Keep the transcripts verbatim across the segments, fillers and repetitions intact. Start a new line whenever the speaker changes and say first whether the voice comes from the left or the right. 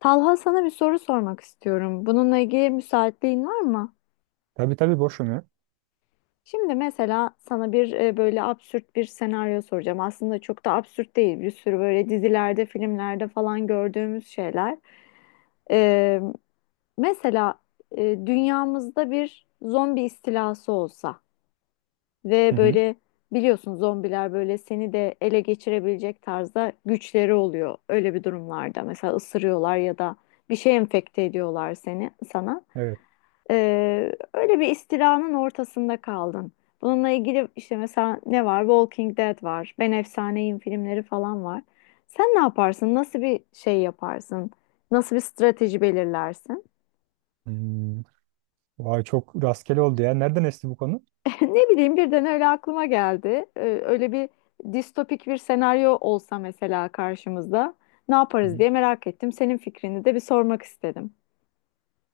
left: Talha, sana bir soru sormak istiyorum. Bununla ilgili müsaitliğin var mı?
right: Tabii tabii, boşum ya.
left: Şimdi mesela sana bir e, böyle absürt bir senaryo soracağım. Aslında çok da absürt değil. Bir sürü böyle dizilerde, filmlerde falan gördüğümüz şeyler. Ee, mesela e, dünyamızda bir zombi istilası olsa
right: Hı
left: ve
right: hı.
left: böyle biliyorsun, zombiler böyle seni de ele geçirebilecek tarzda güçleri oluyor. Öyle bir durumlarda mesela ısırıyorlar ya da bir şey enfekte ediyorlar seni sana.
right: Evet.
left: Ee, öyle bir istilanın ortasında kaldın. Bununla ilgili işte mesela ne var? Walking Dead var. Ben Efsaneyim filmleri falan var. Sen ne yaparsın? Nasıl bir şey yaparsın? Nasıl bir strateji belirlersin?
right: Hmm. Vay, çok rastgele oldu ya. Nereden esti bu konu?
left: Ne bileyim, birden öyle aklıma geldi. Ee, öyle bir distopik bir senaryo olsa mesela karşımızda ne
right: Hı
left: yaparız
right: hı.
left: diye merak ettim. Senin fikrini de bir sormak istedim.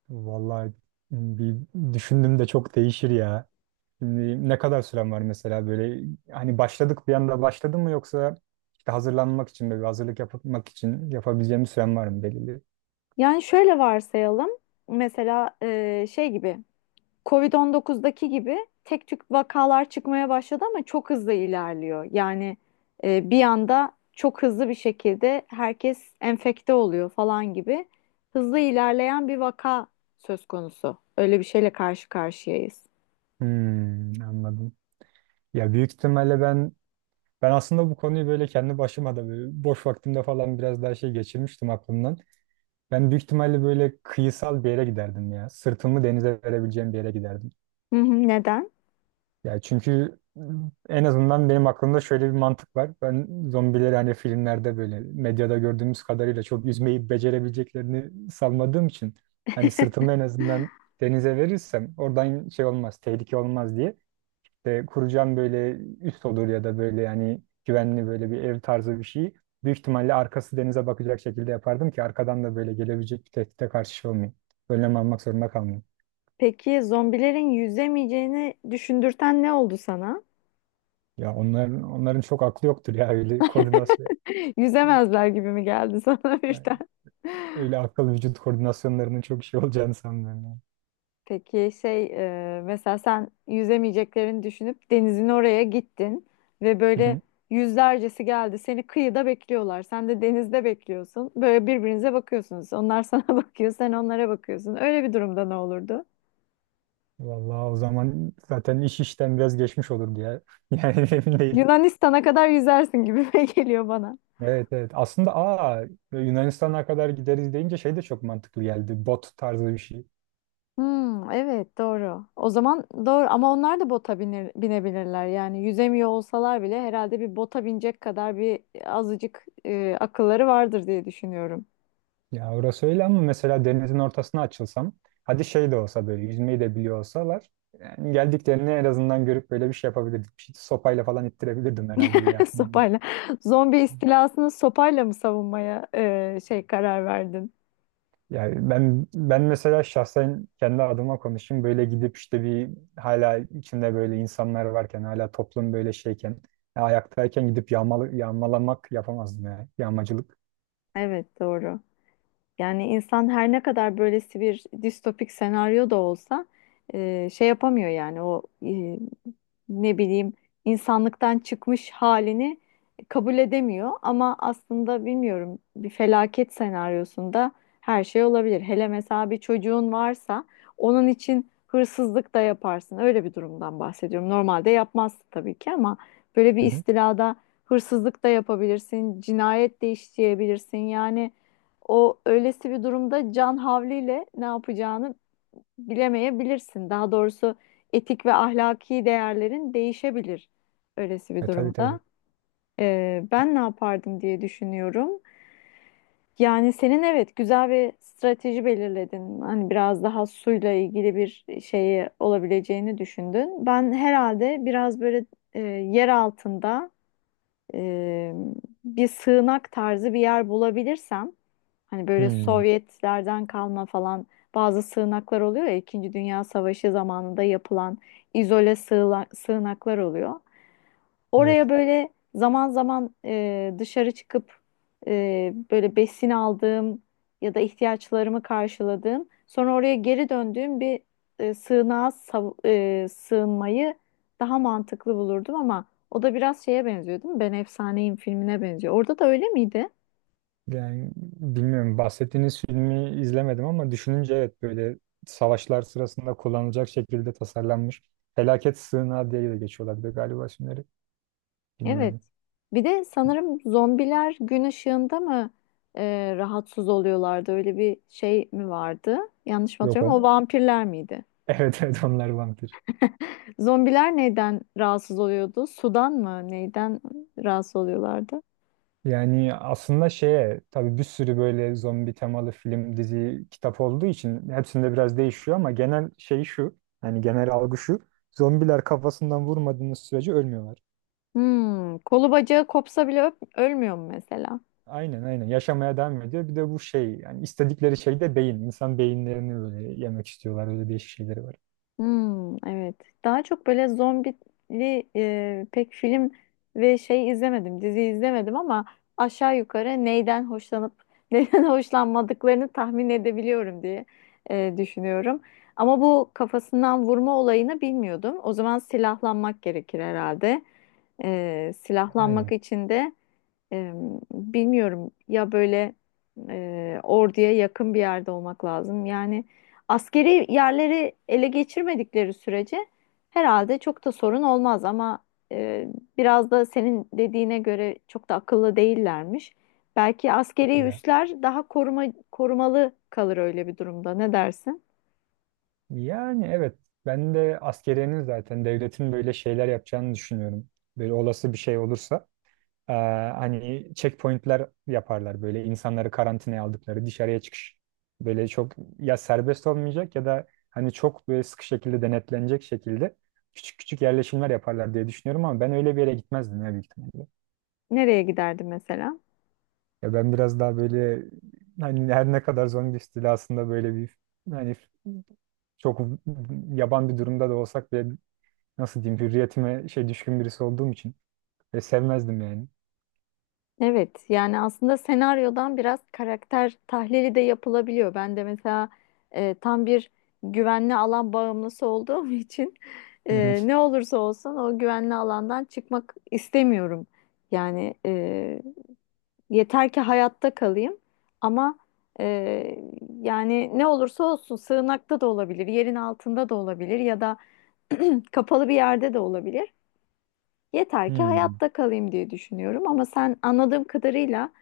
right: Vallahi hmm, bir düşündüm de çok değişir ya. Şimdi ne kadar süren var mesela? Böyle hani başladık, bir anda başladın mı, yoksa işte hazırlanmak için, böyle bir hazırlık yapmak için yapabileceğim bir süren var mı belirli?
left: Yani şöyle varsayalım. Mesela e, şey gibi. kovid on dokuzdaki gibi tek tük vakalar çıkmaya başladı ama çok hızlı ilerliyor. Yani e, bir anda çok hızlı bir şekilde herkes enfekte oluyor falan gibi hızlı ilerleyen bir vaka söz konusu. Öyle bir şeyle karşı karşıyayız.
right: Hmm, anladım. Ya büyük ihtimalle ben ben aslında bu konuyu böyle kendi başıma da, böyle boş vaktimde falan, biraz daha şey geçirmiştim aklımdan. Ben büyük ihtimalle böyle kıyısal bir yere giderdim ya. Sırtımı denize verebileceğim bir yere giderdim.
left: Hı hı, neden?
right: Ya çünkü en azından benim aklımda şöyle bir mantık var. Ben zombileri, hani filmlerde, böyle medyada gördüğümüz kadarıyla çok yüzmeyi becerebileceklerini sanmadığım için hani sırtımı en azından denize verirsem oradan şey olmaz, tehlike olmaz diye. İşte kuracağım böyle üst olur ya da böyle yani güvenli, böyle bir ev tarzı bir şey. Büyük ihtimalle arkası denize bakacak şekilde yapardım ki arkadan da böyle gelebilecek bir tehdide karşı şey olmayayım, önlem almak zorunda kalmayayım.
left: Peki, zombilerin yüzemeyeceğini düşündürten ne oldu sana?
right: Ya onların onların çok aklı yoktur ya, öyle koordinasyon, ya,
left: Yüzemezler gibi mi geldi sana
right: yani
left: birden?
right: öyle akıl vücut koordinasyonlarının çok şey olacağını sanmıyorum. Yani.
left: Peki, şey e, mesela sen yüzemeyeceklerini düşünüp denizin oraya gittin ve
right: Hı
left: böyle
right: hı.
left: yüzlercesi geldi. Seni kıyıda bekliyorlar. Sen de denizde bekliyorsun. Böyle birbirinize bakıyorsunuz. Onlar sana bakıyor, sen onlara bakıyorsun. Öyle bir durumda ne olurdu?
right: Vallahi o zaman zaten iş işten biraz geçmiş olurdu ya. Yani emin değilim.
left: Yunanistan'a kadar yüzersin gibi geliyor bana.
right: Evet, evet. Aslında aa, Yunanistan'a kadar gideriz deyince şey de çok mantıklı geldi. Bot tarzı bir şey.
left: Hmm, evet, doğru. O zaman doğru ama onlar da bota binir- binebilirler. Yani yüzemiyor olsalar bile herhalde bir bota binecek kadar bir azıcık e, akılları vardır diye düşünüyorum.
right: Ya orası öyle ama mesela denizin ortasına açılsam, hadi şey de olsa, böyle yüzmeyi de biliyor olsalar, yani geldiklerini en azından görüp böyle bir şey yapabilirdik. Bir şey, sopayla falan ittirebilirdim herhalde diye aklıma geliyor.
left: Sopayla. Zombi istilasını sopayla mı savunmaya e, şey karar verdin?
right: Yani ben ben mesela şahsen kendi adıma konuşayım, böyle gidip işte bir, hala içinde böyle insanlar varken, hala toplum böyle şeyken ya ayaktayken gidip yağmalı, yağmalamak yapamazdım ya. Yağmacılık.
left: Evet, doğru. Yani insan her ne kadar böylesi bir distopik senaryo da olsa e, şey yapamıyor, yani o e, ne bileyim, insanlıktan çıkmış halini kabul edemiyor. Ama aslında bilmiyorum, bir felaket senaryosunda her şey olabilir. Hele mesela bir çocuğun varsa onun için hırsızlık da yaparsın. Öyle bir durumdan bahsediyorum. Normalde yapmazsın tabii ki, ama böyle bir
right: Hı hı.
left: istilada hırsızlık da yapabilirsin, cinayet de işleyebilirsin. Yani o öylesi bir durumda can havliyle ne yapacağını bilemeyebilirsin. Daha doğrusu etik ve ahlaki değerlerin değişebilir öylesi bir
right: E tabii,
left: durumda.
right: tabii.
left: Ee, ben ne yapardım diye düşünüyorum. Yani senin, evet, güzel bir strateji belirledin. Hani biraz daha suyla ilgili bir şeyi olabileceğini düşündün. Ben herhalde biraz böyle e, yer altında e, bir sığınak tarzı bir yer bulabilirsem, hani böyle
right: Hmm,
left: Sovyetlerden kalma falan bazı sığınaklar oluyor ya, İkinci Dünya Savaşı zamanında yapılan izole sığla- sığınaklar oluyor.
right: evet.
left: Oraya böyle zaman zaman e, dışarı çıkıp e, böyle besin aldığım ya da ihtiyaçlarımı karşıladığım, sonra oraya geri döndüğüm bir e, sığınağa sav- e, sığınmayı daha mantıklı bulurdum ama o da biraz şeye benziyor, değil mi? Ben Efsaneyim filmine benziyor. Orada da öyle miydi?
right: Yani bilmiyorum, bahsettiğiniz filmi izlemedim ama düşününce evet, böyle savaşlar sırasında kullanılacak şekilde tasarlanmış. Felaket sığınağı diye de geçiyorlar bir de galiba isimleri.
left: Evet.
right: Bilmiyorum.
left: Bir de sanırım zombiler gün ışığında mı e, rahatsız oluyorlardı? Öyle bir şey mi vardı? Yanlış mı
right: Yok
left: hatırlıyorum? O
right: on.
left: vampirler miydi?
right: Evet, evet, onlar vampir.
left: Zombiler neyden rahatsız oluyordu? Sudan mı? Neyden rahatsız oluyorlardı?
right: Yani aslında şeye, tabii bir sürü böyle zombi temalı film, dizi, kitap olduğu için hepsinde biraz değişiyor ama genel şey şu. Yani genel algı şu: zombiler kafasından vurmadığınız sürece ölmüyorlar.
left: Hmm, kolu bacağı kopsa bile öp- ölmüyor mu mesela?
right: Aynen, aynen, yaşamaya devam ediyor. Bir de bu şey, yani istedikleri şey de beyin. İnsan beyinlerini böyle yemek istiyorlar. Öyle değişik şeyleri var.
left: Hmm, evet. Daha çok böyle zombili e, pek film ve şey izlemedim, dizi izlemedim, ama aşağı yukarı neyden hoşlanıp neyden hoşlanmadıklarını tahmin edebiliyorum diye e, düşünüyorum. Ama bu kafasından vurma olayını bilmiyordum. O zaman silahlanmak gerekir herhalde. E, silahlanmak
right: Yani
left: için de Eee, bilmiyorum ya, böyle eee, orduya yakın bir yerde olmak lazım. Yani askeri yerleri ele geçirmedikleri sürece herhalde çok da sorun olmaz ama eee, biraz da senin dediğine göre çok da akıllı değillermiş. Belki
right: yok
left: askeri
right: ya.
left: üsler daha koruma, korumalı kalır öyle bir durumda. Ne dersin?
right: Yani evet, ben de askeriyenin, zaten devletin böyle şeyler yapacağını düşünüyorum. Böyle olası bir şey olursa eee, hani checkpointler yaparlar, böyle insanları karantinaya aldıkları dışarıya çıkış. Böyle çok ya serbest olmayacak ya da hani çok böyle sıkı şekilde denetlenecek şekilde küçük küçük yerleşimler yaparlar diye düşünüyorum ama ben öyle bir yere gitmezdim ya, büyük ihtimalle.
left: Nereye giderdi mesela?
right: Ya ben biraz daha böyle, hani her ne kadar zombi istilasında böyle bir, hani, çok yaban bir durumda da olsak bile, nasıl diyeyim, hürriyetime şey düşkün birisi olduğum için ve sevmezdim yani.
left: Evet, yani aslında senaryodan biraz karakter tahlili de yapılabiliyor. Ben de mesela e, tam bir güvenli alan bağımlısı olduğum için
right: Hı hı.
left: e, ne olursa olsun o güvenli alandan çıkmak istemiyorum. Yani e, yeter ki hayatta kalayım, ama e, yani ne olursa olsun sığınakta da olabilir, yerin altında da olabilir ya da kapalı bir yerde de olabilir. Yeter ki
right: Hmm.
left: hayatta kalayım diye düşünüyorum, ama sen anladığım kadarıyla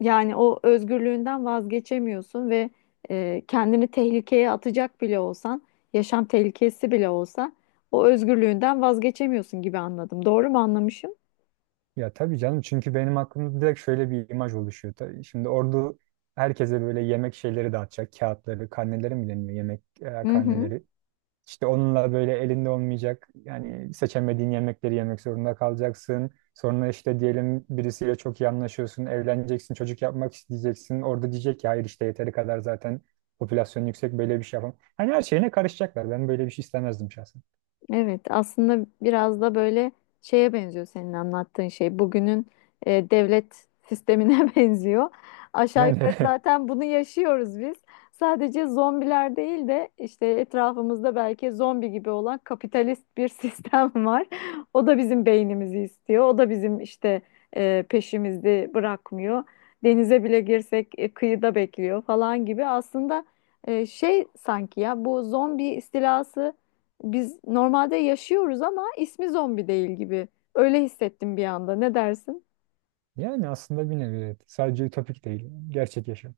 left: yani o özgürlüğünden vazgeçemiyorsun ve e, kendini tehlikeye atacak bile olsan, yaşam tehlikesi bile olsa o özgürlüğünden vazgeçemiyorsun gibi anladım. Doğru mu anlamışım?
right: Ya tabii canım, çünkü benim aklımda direkt şöyle bir imaj oluşuyor. Tabii şimdi ordu herkese böyle yemek şeyleri dağıtacak. Kağıtları, karneleri mi deniyor? Yemek e,
left: Hı hı.
right: karneleri. İşte onunla böyle elinde olmayacak, yani seçemediğin yemekleri yemek zorunda kalacaksın. Sonra işte, diyelim birisiyle çok iyi anlaşıyorsun, evleneceksin, çocuk yapmak isteyeceksin. Orada diyecek ki hayır, işte yeteri kadar zaten popülasyon yüksek, böyle bir şey yapamam. Hani her şeyine karışacaklar. Ben böyle bir şey istemezdim şahsen.
left: Evet, aslında biraz da böyle şeye benziyor senin anlattığın şey. Bugünün e, devlet sistemine benziyor. Aşağı yukarı
right: Yani
left: zaten bunu yaşıyoruz biz. Sadece zombiler değil de işte etrafımızda belki zombi gibi olan kapitalist bir sistem var. O da bizim beynimizi istiyor. O da bizim işte e, peşimizi bırakmıyor. Denize bile girsek e, kıyıda bekliyor falan gibi. Aslında e, şey sanki ya bu zombi istilası biz normalde yaşıyoruz ama ismi zombi değil gibi. Öyle hissettim bir anda. Ne dersin?
right: yani aslında bir nevi evet. Sadece ütopik değil, gerçek yaşam.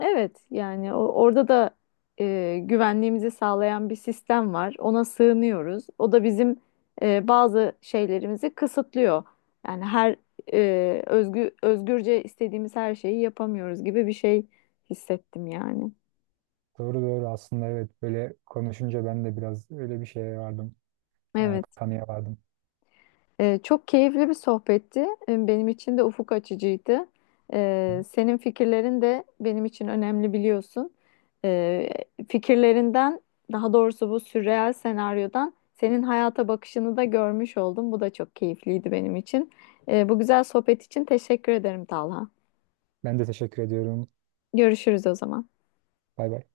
left: Evet, yani o- orada da e, güvenliğimizi sağlayan bir sistem var. Ona sığınıyoruz. O da bizim e, bazı şeylerimizi kısıtlıyor. Yani her e, özgü, özgürce istediğimiz her şeyi yapamıyoruz gibi bir şey hissettim yani.
right: Doğru, doğru, aslında evet, böyle konuşunca ben de biraz öyle bir şeye vardım. E,
left: Evet.
right: kanıya vardım.
left: Ee, çok keyifli bir sohbetti. Ee, Benim için de ufuk açıcıydı. Ee, senin fikirlerin de benim için önemli, biliyorsun. Ee, fikirlerinden, daha doğrusu bu sürreal senaryodan senin hayata bakışını da görmüş oldum. Bu da çok keyifliydi benim için. Ee, bu güzel sohbet için teşekkür ederim, Talha.
right: Ben de teşekkür ediyorum.
left: Görüşürüz o zaman.
right: Bay bay.